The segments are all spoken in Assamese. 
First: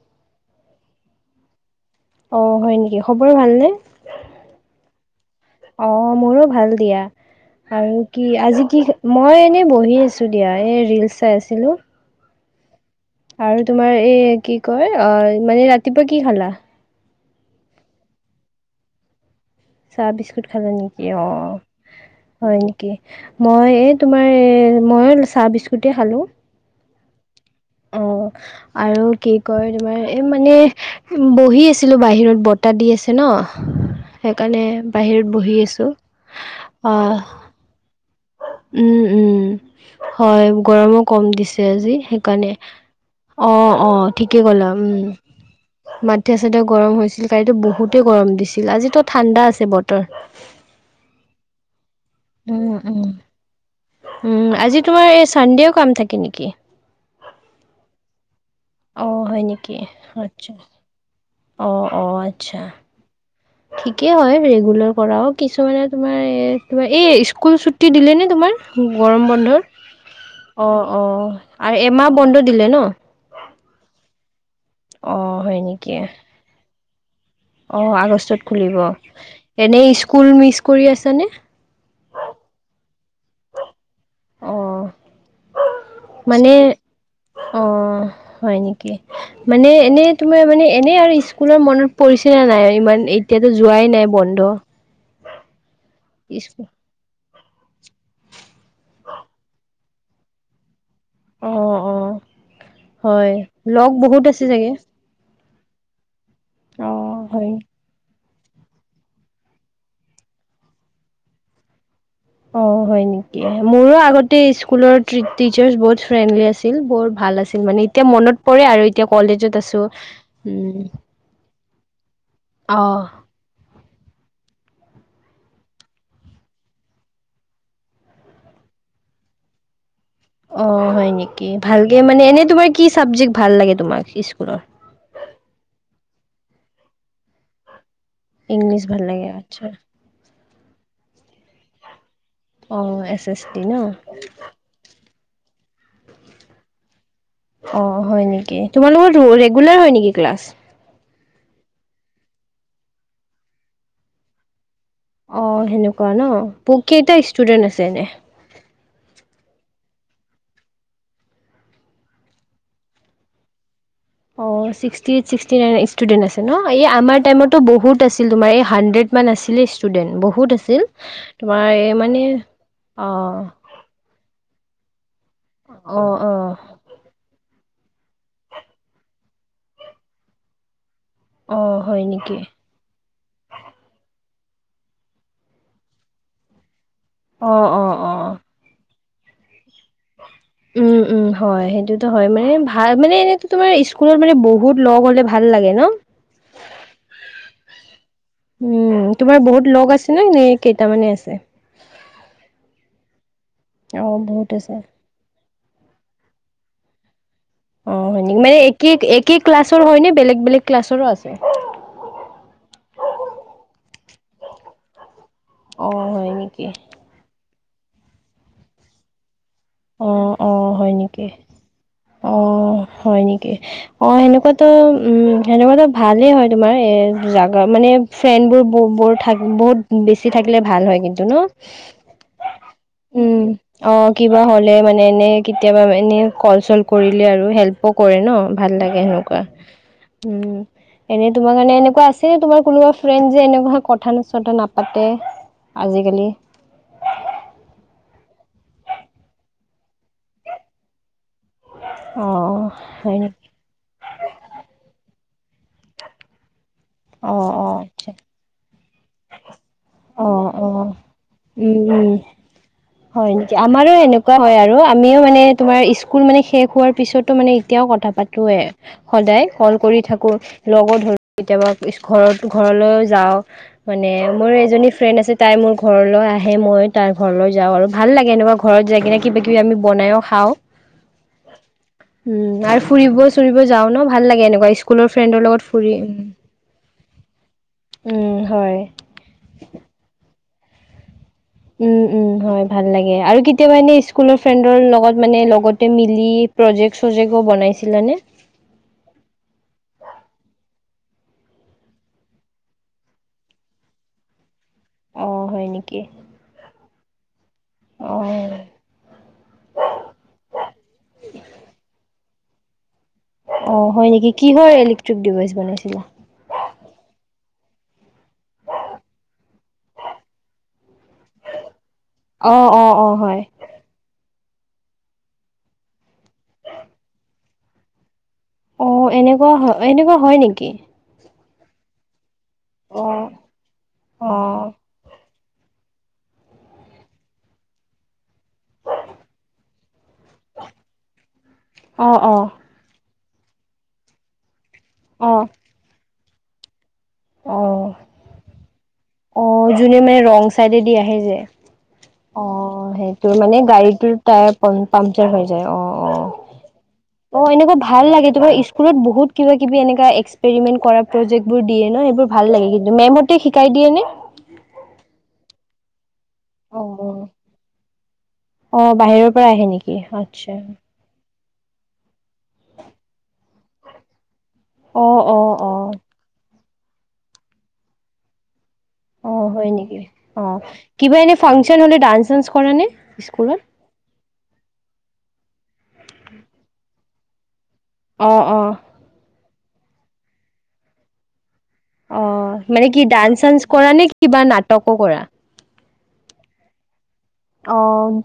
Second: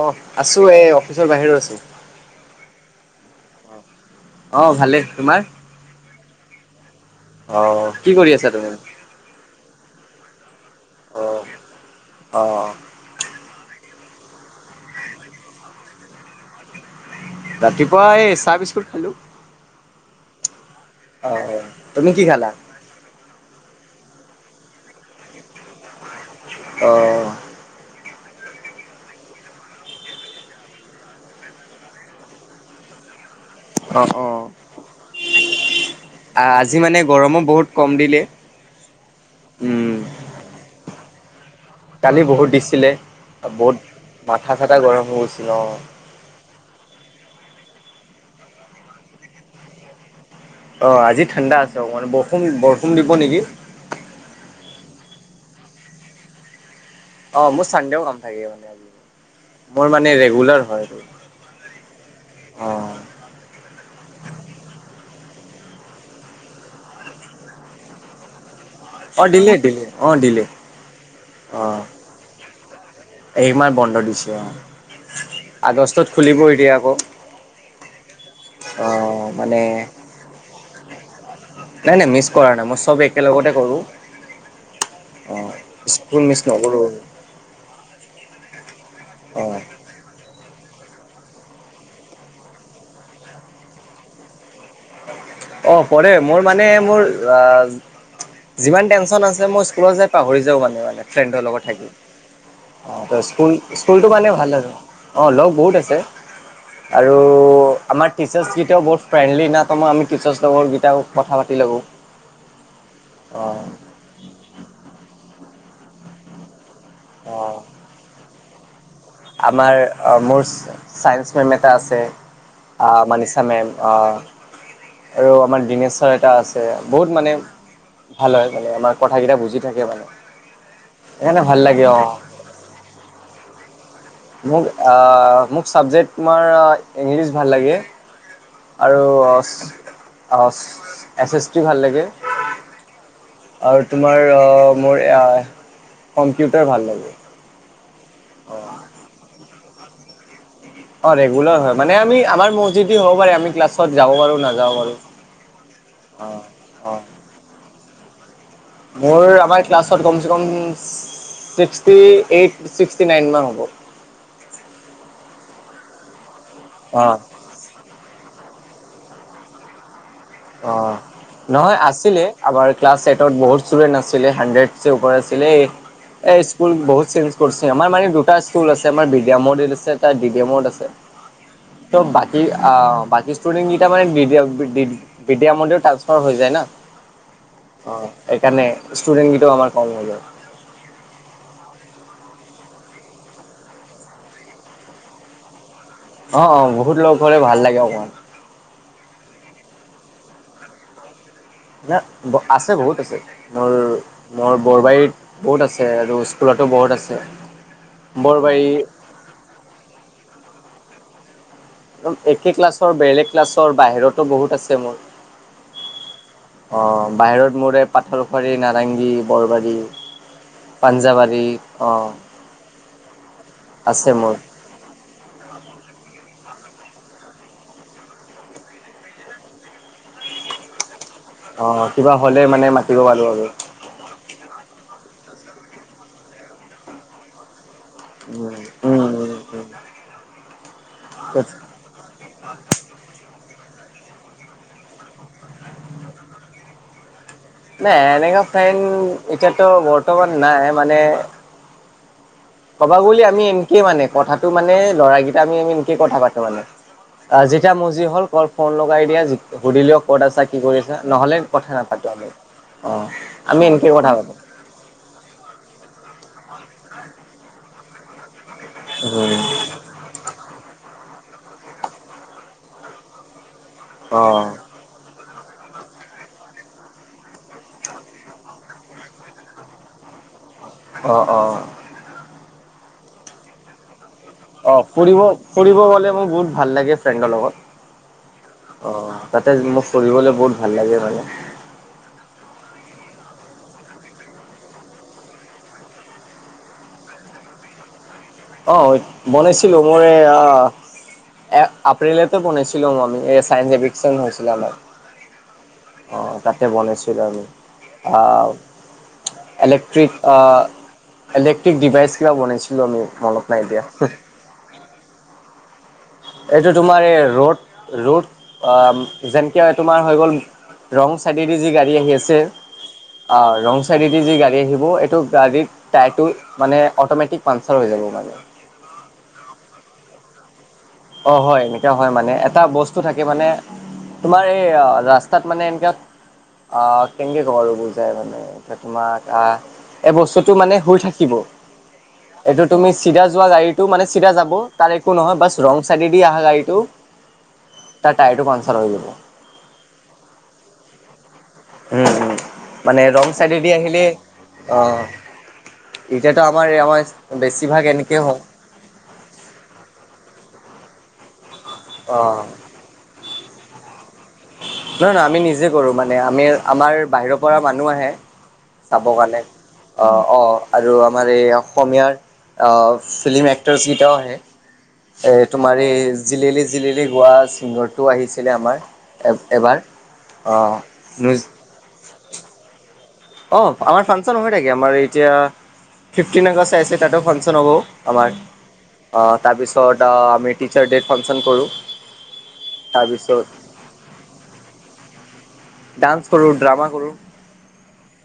অ', আছোঁ এ অফিচৰ বাহিৰত আছোঁ। অ', হয় নেকি, খবৰ ভালনে? অ', ভালেই। তোমাৰ? অ', মইও ভাল দিয়া। অ', আৰু কি কৰি আছা আজি তুমি? কি মই এনেই বহি আছোঁ দিয়া এ ৰিলচ চাই অ', আছিলোঁ। অ'। আৰু তোমাৰ এই কি কয়? অ, মানে ৰাতিপুৱা কি খালা? ৰাতিপুৱা এই চাহ বিস্কুট খালোঁ। চাহ বিস্কুট খালে নেকি অ তুমি কি খালা? হয় নেকি। মই এই তোমাৰ এই মইও চাহ বিস্কুটেই খালোঁ। অ [unintelligible] অ আৰু কি কয় তোমাৰ এই মানে বহি আছিলো বাহিৰত বতাহ দি আছিল। আছে ন অ', সেইকাৰণে বাহিৰত বহি আছোঁ আজি মানে আহ। গৰমো বহুত কম দিলে। উম-উম উম, হয় গৰমো কম দিছে। আজি কালি বহুত সেইকাৰণে দিছিলে বহুত অঁ-অঁ ঠিকে মাথা কলা চাথা উম গৰম হৈ গৈছিল অ'। মা - ত গৰম হৈছিল কালিটো বহুতেই গৰম দিছিল আজিতো ঠাণ্ডা আছে বতৰ - অ আজি ঠাণ্ডা আছে অ মানে উম, বৰষুণ-বৰষুণ উম। দিব নেকি। উম, আজি তোমাৰ এই চানডেও কাম থাকে নেকি? অ মোৰ চানডেও কাম থাকে অ', হয় মোৰ মানে ৰেগুলাৰ হয়। অ-অ আচ্ছা অ', ঠিকেই হয় ৰেগুলাৰ কৰাও কিছুমানে তোমাৰ তোমাৰ এই স্কুল ছুটি দিলে নে তোমাৰ - গৰম অ', দিলে বন্ধুৰ দিলে অ', দিলে। অঁ-অঁ আৰু এমাহ বন্ধ দিলে ন? এই মাহ বন্ধ দিছে অ', আগষ্টত খুলিব এতিয়া আকৌ। অ আগষ্টত খুলিব অ মানে এনে স্কুল মিচ কৰি আছানে? নাই-নাই মিচ কৰা নাই মই চব একেলগতে কৰো। অঁ অ- স্কুল মিছ মানে নকৰোঁ অ হয় নেকি অ মানে এনে তোমাৰ মানে এনেই আৰু স্কুলৰ মনত পৰিছে নে নাই ইমান এতিয়াতো যোৱাই নাই বন্ধ - অ পৰে মোৰ মানে মোৰ - বা যিমান টেনচন আছে মই স্কুলত যাই পাহৰি যাওঁ মানে। ফ্ৰেণ্ডৰ লগত অঁ থাকি অঁ অ হয় স্কুল লগ স্কুলতো বহুত মানে আছে ভাল চাগে অ লগ বহুত আছে আৰু অঁ হয় আমাৰ টিচাৰ্ছকেইটাও বহুত ফ্ৰেণ্ডলি না তোমাৰ আমি। টিচাৰ্চ লগৰকেইটাও কথা পাতি ল'ব। অ হয় নেকি মোৰো আগতে স্কুলৰ টিচাৰ্ছ বহুত ফ্ৰেণ্ডলি আছিল। আছিল বহু ভাল অ আছিল মানে এতিয়া মনত পৰে আৰু এতিয়া কলেজত আমাৰ আছোঁ মোৰ চাইন্স মেমে তাতে আছে অঁ আহ, মানিছা মেম। আহ [unintelligible] [inaudible] আৰু আমাৰ দিনেশ্বৰ এটা আছে বহুত মানে [unintelligible] ভালে-ভালে আমাৰ কথাকেইটা বুজি থাকে মানে। [unintelligible] [inaudible] অ, হয় সেইকাৰণে নেকি, ভাল লাগে ভালকে অ মানে এনে তোমাৰ কি চাবজেক্ট ভাল লাগে তোমাক? [unintelligible] মোক আহ মোক চাবজেক্ট তোমাৰ ইংলিছ ভাল লাগে। ইংলিছ ভাল আৰু লাগে আচ্ছা অ এছেট্ৰি ভাল লাগে অ এছ এছ টি ন আৰু তোমাৰ অ মোৰ - আহ কম্পিউটাৰ ভাল লাগে। অ হয় নেকি তোমাৰ লগত ৰেগুলাৰ হয় নেকি ক্লাছ অ ৰেগুলাৰ হয় মানে আমি আমাৰ মৰজিদি হব পাৰে আমি ক্লাছত যাব পাৰো নাযাব পাৰো। অ সেনেকুৱা অ ন অ কেইটা ষ্টুডেন্ট আছে এনেই মোৰ আমাৰ ক্লাছত কম চে কম - ছিক্সটি এইট ছিক্সটি নাইন মান হব - অ sixty eight sixty nine student আছে ন অ', আমাৰ বহুত আছিল তোমাৰ হাণ্ড্ৰেডমান আছিলে ষ্টুডেণ্ট - অ নহয় আছিলে আমাৰ ক্লাছ অ এইটত বহুত ষ্টুডেন্ট আছিল হাণ্ড্ৰেড - চে ওপৰ আছিলে অ অ এ স্কুল বহুত চেঞ্জ কৰিছিল। আমাৰ মানে দুটা স্কুল আছে আমাৰ বি ডি মডিত আছে, তাৰ ডি ড মত আছে। অ ত হয় নেকি বাকী আহ বাকী ষ্টোডেটেনইটা মানে দি দিয় দি। বিদ্যা মন্দিৰও ট্ৰানঞ্চফাৰ হৈ যায় ন অ সেইকাৰণে। ষ্টুডেণ্ট গিটাও আাৰ কম হৈ যায়। উম উম হয় সেইটোতো হয় মানে ভাল মানে এনে তোমাৰ স্কুলত মানে বহুত লগ হলে ভাল। লাগে ন। অ-অ, বহুত লগ হ'লে, ভাল লাগে অকমান। উম, তোমাৰ বহুত লগ আছে নে? নে কেইটামানে আছে। ন আছে বহুত আছে, অ', বহুত মোৰ-মোৰ আছে। বৰবাৰীত। বহুত আছে, আৰু স্কুলতো বহুত আছে। অ, হয় নেকি মানে বৰবাৰী একে-একে ক্লাছৰ হয় নে? বেলেগ-বেলেগ ক্লাছৰো আছে? একে ক্লাছৰ, বেলেগ ক্লাছৰ, বাহিৰতো বহুত আছে মোৰ। অ হয় নেকি? মোৰে পাথৰ শৰীৰ নাৰেংগী। বৰবাৰী, অ-অ, হয় নেকি? অ, হয় নেকি। অ, আছে মোৰ। সেনেকুৱাতো উম' সেনেকুৱাতো ভালে হয়। তোমাৰ এ জাগা মানে ফ্ৰেণ্ডবোৰ বৰ থাক বহুত বেছি থাকিলে ভাল হয় কিন্তু। ন, অ' কিবা হ'লে মানে মাতিব পাৰো উম' আৰু। অ, কি কিবা হ'লে মানে, এনেই কেতিয়াবা এনেই কল- চল কৰিলে আৰু হেল্প ত কৰে ন, উম, ভাল লাগে উম, উম, সেনেকুৱা। উম। উম' এনে তোমাৰ কাৰণে এনেকুৱা আছে, তোমাৰ কোনো অ, ফ্ৰেণ্ড যে এনেকুৱা কোনো কথা-চথা নাপাতে, আজি কালি। নাই, এনেকা ফ্ৰেণ্ড এতিয়াতো বৰ্তমান নাই। মানে অ ক'ব হয় গ'লে আমি নেকি এনেকে মানে, কথাটো মানে ল'ৰাকেইটা আমি এনেকে কথা পাতো মানে। অ আহ, অ যেতিয়া মজিৰ আচ্ছা হ'ল কই ফোন লগ কাই দিয়া সুধিলেও ক'ত অ আছা? কি অ কৰি আছা? নহ'লে কথা উম নাপাতো উম আমি। অ' হয় নেকি, আমি এনকে আমাৰো কথা পাতো। এনেকুৱা হয় আৰু আমিও মানে, তোমাৰ স্কুল মানে শেষ খোৱাৰ পিছতো মানে এতিয়াও কথা পাতোয়ে, উম। সদায় কল কৰি থাকো। লগো কেতিয়াবা ঘৰত-ঘৰলৈও যাওঁ, মানে মোৰ অ'। এজনী ফ্ৰেণ্ড আছে। তাই মোৰ ঘৰলৈ আহে, মই তাই ঘৰলৈ যাওঁ। আৰু ভাল লাগে এনেকুৱা ঘৰত যাই কিনে, কিবা-কিবি আমি বনায়ো খাওঁ। অ-অ। উম নাই ফুৰিব চুৰিব যাও ন। ভাল লাগে এনেকুৱা অ', স্কুলৰ ফুৰিব ফ্ৰেণ্ডৰ লগত ফুৰিব ফুৰি গ'লে মোৰ বহুত ভাল লাগে ফ্ৰেণ্ডৰ লগত। উম উম। অ তাতে মোক ফুৰিবলৈ বহুত ভাল লাগে মানে। উম উম হয় ভাল লাগে আৰু কেতিয়াবা এনে স্কুলৰ ফ্ৰেণ্ডৰ লগত মানে লগতে মিলি। প্ৰজেক্ট চজেক্টও বনাইছিলানে? অ বনাইছিলো মই এই। এ আপ্ৰিলতে বনাছিলো আমি। এ চাইন্স এভিকচন হৈছিলে আমাৰ। অ হয় নেকি অ, তাতে বনাছিলো আমি। অ, ইলেক্ট্ৰিক, অ, ইলেক্ট্ৰিক ডিভাইচ। সেইবিলাক বনাইছিলোঁ আমি। মনত নাই অ, এতিয়া হয় নেকি, কিহৰ ইলেক্ট্ৰিক ডিভাইচ বনাইছিলা? এইটো তোমাৰ এই ৰ'দ-ৰ'দ। অ, যেনেকে তোমাৰ হৈ গ'ল, ৰং চাইডে দি যি গাড়ী আহি আছে। অ, ৰং চাইড দি যি গাড়ী এ সেইবোৰ এইটো গাড়ীৰ টায়াৰ টো মানে অটমেটিক পামচাৰ হৈ যাব মানে। অ, এনেকুৱা হয়, এনেকুৱা হয় নেকি? অ হয়, এনেকা হয় মানে, এটা বস্তু অ থাকে মানে অ তোমাৰ এই ৰাস্তা তাত মানে এনেকা, আহ, কেনেকে কম আৰু বুজাই মানে, এতিয়া তোমাক আহ এই বস্তুটো মানে শুই থাকিব। অ অ এইটো তুমি চিধা যোৱা, গাড়ীতো মানে চিধা যাব। তাৰে একো অ নহয় বা ৰং চাইডে দি আহা গাড়ীটো, অ তাৰ টায়াৰটো পামচাৰ হৈ যাব। অ, যোনে মানে ৰং চাইডে দি আহে যে উম-উম অ, সেইটো মানে গাড়ীটোৰ টায়াৰ পাম অ -পামচাৰ হৈ যায়। অ-অ। এতিয়াতো আমাৰ আমাৰ অ, এনেকুৱা বেছিভাগ ভাল এনেকে লাগে। হয় তোমাৰ স্কুলত বহুত কিবা-কিবি এনেকা এক এক্সপেৰিমেন কৰা প্ৰজেক্টবোৰ দিয়ে ন, এইবোৰ ভাল লাগে কিন্তু, মেম হতে শিকাই দিয়ে নে? না-না আমি নিজে কৰো মানে, আমি, অ আমাৰ বাহিৰৰ পৰা মানুহ আহে। অ চাব বাহিৰৰ কাৰণে পৰা আহে নেকি আ অ আচ্ছা আৰু আমাৰ এই অসমীয়াৰ অ ফিল্ম এক্টৰ্ছ কিতাও আহে অ অ এ অ তুমাৰ এ জিলেলে জিলেলে গোৱা ছিংগাৰটো আহিছিলে আমাৰ অ হয় এবাৰ। নেকি অ কিবা এনে ফাংচন হলে ডান্স চান্স কৰা নে? স্কুলত অ আমাৰ ফাংচন হৈ থাকে আমাৰ এতিয়া ফিফটিন আগষ্ট আহিছিল তাতো ফাংচন হ'ব অ আমাৰ অ তাৰপিছত আমি টিচাৰ ডে ফাংচন কৰোঁ। অ মানে কি ডান্স তাৰপিছত চান্স কৰা নে কি বা নাটকো কৰা? ডান্স কৰো ড্ৰামা কৰো। অ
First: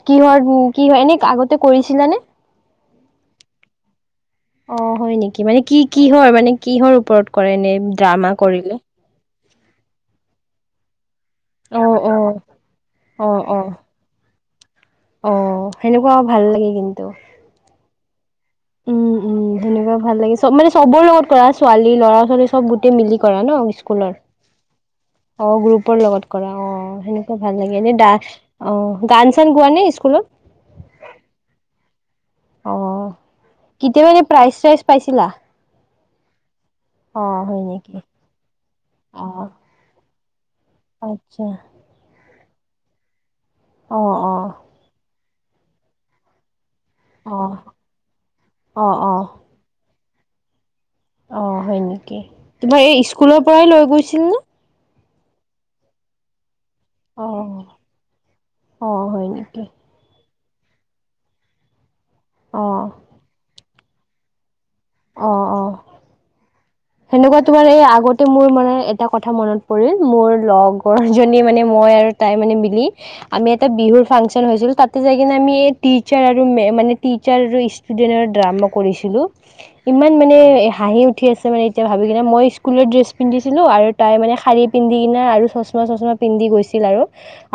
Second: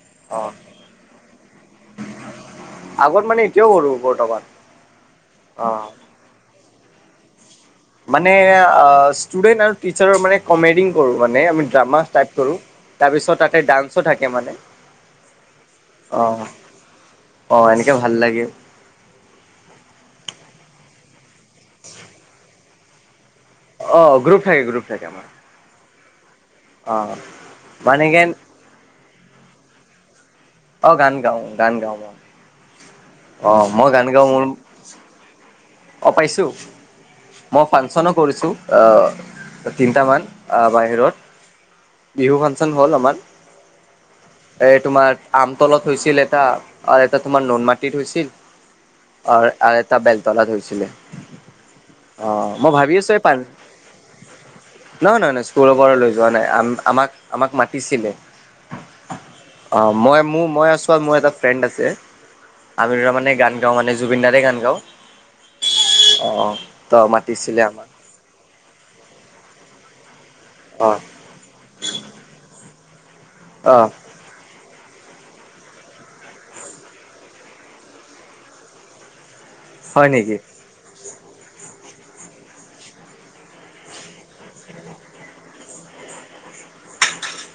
কিহৰ কি হয় এনে আগতে কৰিছিলানে? আগত মানে এতিয়াও কৰো কৰ অ হয় নেকি মানে কি কিহৰ মানে কিহৰ ওপৰত? কৰে এনে ড্ৰামা মানে কৰিলে ষ্টুডেন্ট আৰু টিচাৰৰ মানে কমেডি কৰোঁ মানে আমি অ ড্ৰামা অ টাইপ কৰোঁ অ তাৰপিছত অ তাতে ডান্সো থাকে মানে অ সেনেকুৱাও ভাল অ', লাগে কিন্তু অ', এনেকে ভাল লাগে উম উম সেনেকুৱা ভাল লাগে চব মানে চবৰ লগত কৰা ছোৱালী ল'ৰা ছোৱালী চব গোটেই মিলি কৰা ন স্কুলৰ অ', গ্ৰুপ থাকে গ্ৰুপ আমাৰ অ গ্ৰুপৰ লগত কৰা অ সেনেকুৱা ভাল লাগে এনে মানে কেন অ গান চান গোৱা নে? স্কুলত অ গান গাও গান গাও অ অ মই গান কেতিয়াবা এনে গাওঁ মোৰ প্ৰাইজ চাইজ পাইছিলা? অ পাইছোঁ অ হয় মই নেকি ফাংচনো কৰিছোঁ অ তিনিটামান বাহিৰত আচ্ছা বিহু ফাংচন হ'ল আমাৰ অ অ এই তোমাৰ আম তলত হৈছিল এটা আৰু এটা অ তোমাৰ নুন মাটিত হৈছিল অ অ আৰু এটা বেল তালাধ হৈছিলে। অ হয় নেকি অ', মই তোমাৰ ভাবি এই আছোঁ পান স্কুলৰ পৰাই লৈ গৈছিল নে নহয় নহয় নহয় স্কুলৰ পৰা লৈ যোৱা নাই আম আমাক অ আমাক মাতিছিলে অ হয় নেকি অ মই মোৰ মই ওচৰত মোৰ এটা ফ্ৰেণ্ড আছে অ আমি দুটা মানে গান গাওঁ মানে জুবিন দাৰেই গান গাওঁ অ অ অ ত সেনেকুৱা মাতিছিলে তোমাৰ এই আমাক আগতে মোৰ মানে এটা কথা মনত পৰিল মোৰ অ লগৰ জনী মানে মই আৰু তাই মানে মিলি আমি এটা অ বিহুৰ ফাংচন হৈছিল তাত তেতিয়া যাই কিনে আমি টিচাৰ আৰু মানে টিচাৰ আৰু ষ্টুডেণ্টৰ ড্ৰামা কৰিছিলোঁ। হয় ইমান নেকি মানে হাঁহি উঠি আছে মানে এতিয়া ভাবি কিনে মই স্কুলত ড্ৰেছ পন্ধিছিলো আৰু তাই মানে শাৰী পিন্ধি কিনে আৰু তাই চশমা চশমা পিন্ধি গৈছিল। আৰু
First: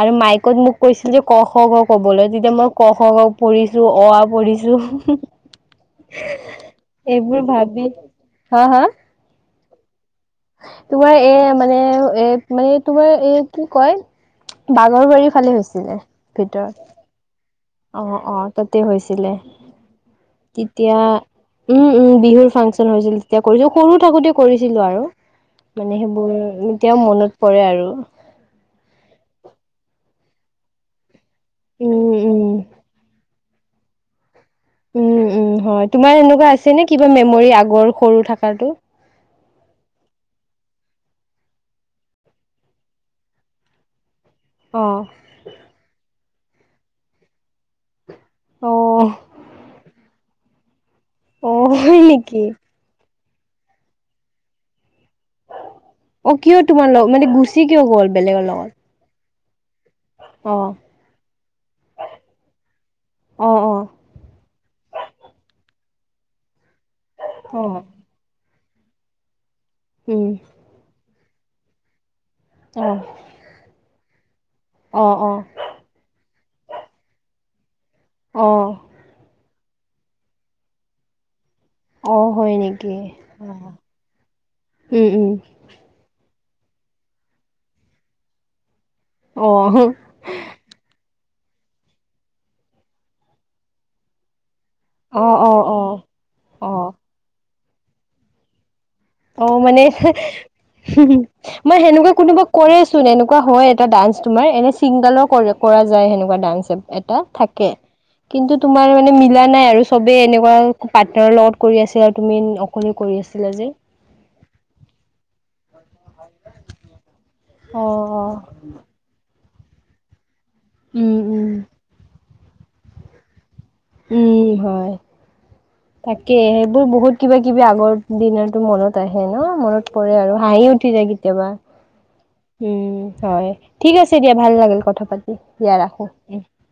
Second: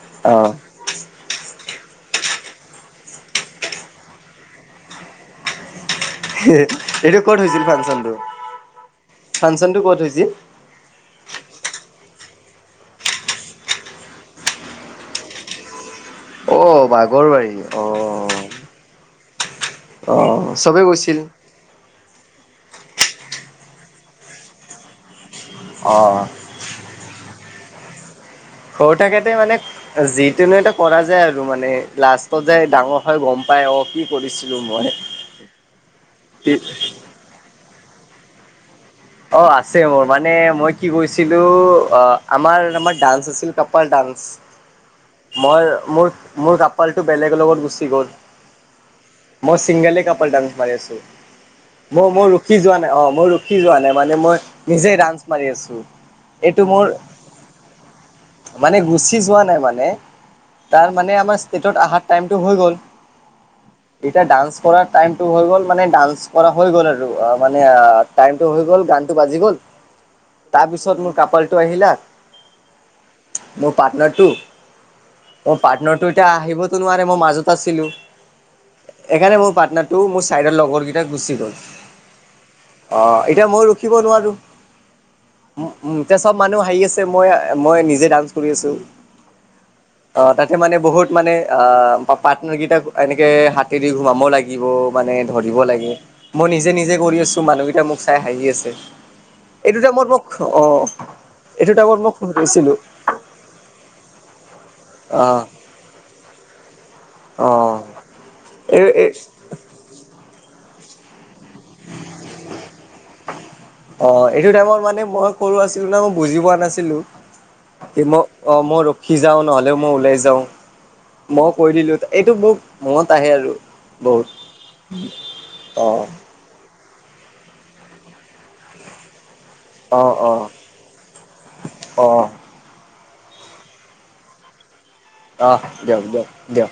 আৰু অ মাইকত মোক কৈছিল যে ক, খ, গ ক'বলৈ তেতিয়া মই ক খ গ ঘ পঢ়িছো অ আ পঢ়িছোঁ, হু হু হু এইটো ক'ত হৈছিল ফাংচনটো হা হা ফাংচনটো ক'ত হৈছিল? তোমাৰ এ মানে এ মানে তোমাৰ এ কি কয় বাঘৰবাৰীৰ ফালে হৈছিলে। অ ভিতৰত। বাঘৰবাৰী অ অ তাতে হৈছিলে অ চবেই তেতিয়া গৈছিল উম উম বিহুৰ ফাংচন হৈছিল তেতিয়া কৰিছিলো সৰু থাকোঁতে কৰিছিলো আৰু অ মানে সেইবোৰ এতিয়া মনত পৰে আৰু সৰু থাকেতে মানে যিটোনো এটা কৰা যায় আৰু তোৰ মানে লাষ্টত যে উম। ডাঙৰ হয় গম পাই অহ কি কৰিছো উম উম হয় তোমাৰ এনেকুৱা আছে নে কিবা মেমৰি আগৰ সৰু থাকাতো? অহ আছে মোৰ মানে মই কি কৰিছিলো অহ আমাৰ আমাৰ ডান্স আছিল কপাল ডান্স অ'। মই মোৰ মোৰ কাপালটো বেলেগৰ লগত গুচি গ'ল অ', মই চিংগলে কাপাল ডান্স মাৰি আছো অ', ম হয় মই নেকি? ৰখি যোৱা নাই অ মই ৰখি যোৱা নাই মানে মই নিজে ৰাান [unintelligible] মাৰি আছো অ', কিয় এইটো মোৰ তোমাৰ লগ মানে গুচি কিয় গ'ল বেলেগৰ লগত? মানে গুচি যোৱা নাই নে অ', তাৰ মানে আমাৰ টাইত অহাৰ টাইমটো হৈ গল অ', অ', এতিয়া ডান্স কৰাৰ টাইমটো হৈ গ'ল মানে ডান্স কৰা হৈ গ'ল আৰু মানে অ', টাইমটো হৈ গ'ল গান টো বাজি গ'ল উম, তাৰপিছত মোৰ কাপালটো আহিলা অ'। মোৰ পাৰ্টনাৰটো অঁ অঁ অহ পাৰ্টনাৰটো এতিয়া আহিবতো নোৱাৰে মই মাজত আছিলো অঁ সেইকাৰণে মোৰ পাৰ্টনাৰটো মোৰ চাইডৰ লগৰ কেইটা গুচি গ'ল অহ হয় নেকি অ' এতিয়া অহ মই ৰখিব নোৱাৰো উম উম চব মানুহ হাঁহি আছে মই মই নিজে ডান্স কৰি আছো অঁ অহ তাতে মানে বহুত মানে অহ পাৰ্টনাৰ কেইটাক এনেকে হাতে দি সোমাব লাগে লাগিব মানে অঁ ধৰিব অঁ লাগে অঁ মই নিজে অঁ নিজে কৰি আছো মানুহকেইটা মোক চাই হাঁহি আছে অহ এইটো মানে টাইমত হু মোক অ' ফেহু এইটো মই টাইমত সেনেকুৱা মোক কোনোবা হৈছিলো কৰেচোন এনেকুৱা হয় এটা ডান্স তোমাৰ এনে ছিংগলৰ অ' কৰা যায় সেনেকুৱা ডান্সব থাকে অ' কিন্তু এই তোমাৰ এই মানে মিলা নাই আৰু চবেই এনেকুৱা তেনেকুৱা পাৰ্টনাৰৰ লগত কৰি আছিলা আৰু তুমি অকলে কৰি আছিলা যে অহ এইটো টাইমত মানে মই সৰু আছিলো ন মই বুজি পোৱা নাছিলো অঁ মই অঁ অহ মই ৰখি যাওঁ নহ'লে তেওঁ মই উওলাই যাওঁ উম মই উম কৈ দিলো এইটো মোক মনত আহে আৰু বহুত উম হয় অ তাকে তোৰ বহুত কিবা কিবি আগৰ দিনতো মনত আহে ন মনত অ পৰে অ আৰু হাঁহি উঠি যায় কেতিয়াবা অ উম হয় ঠিক আছে দিয়া ভাল লাগিল কথা পাতি অ দিয়া দিয়ক ৰাখো দিয়ক উম দিয়ক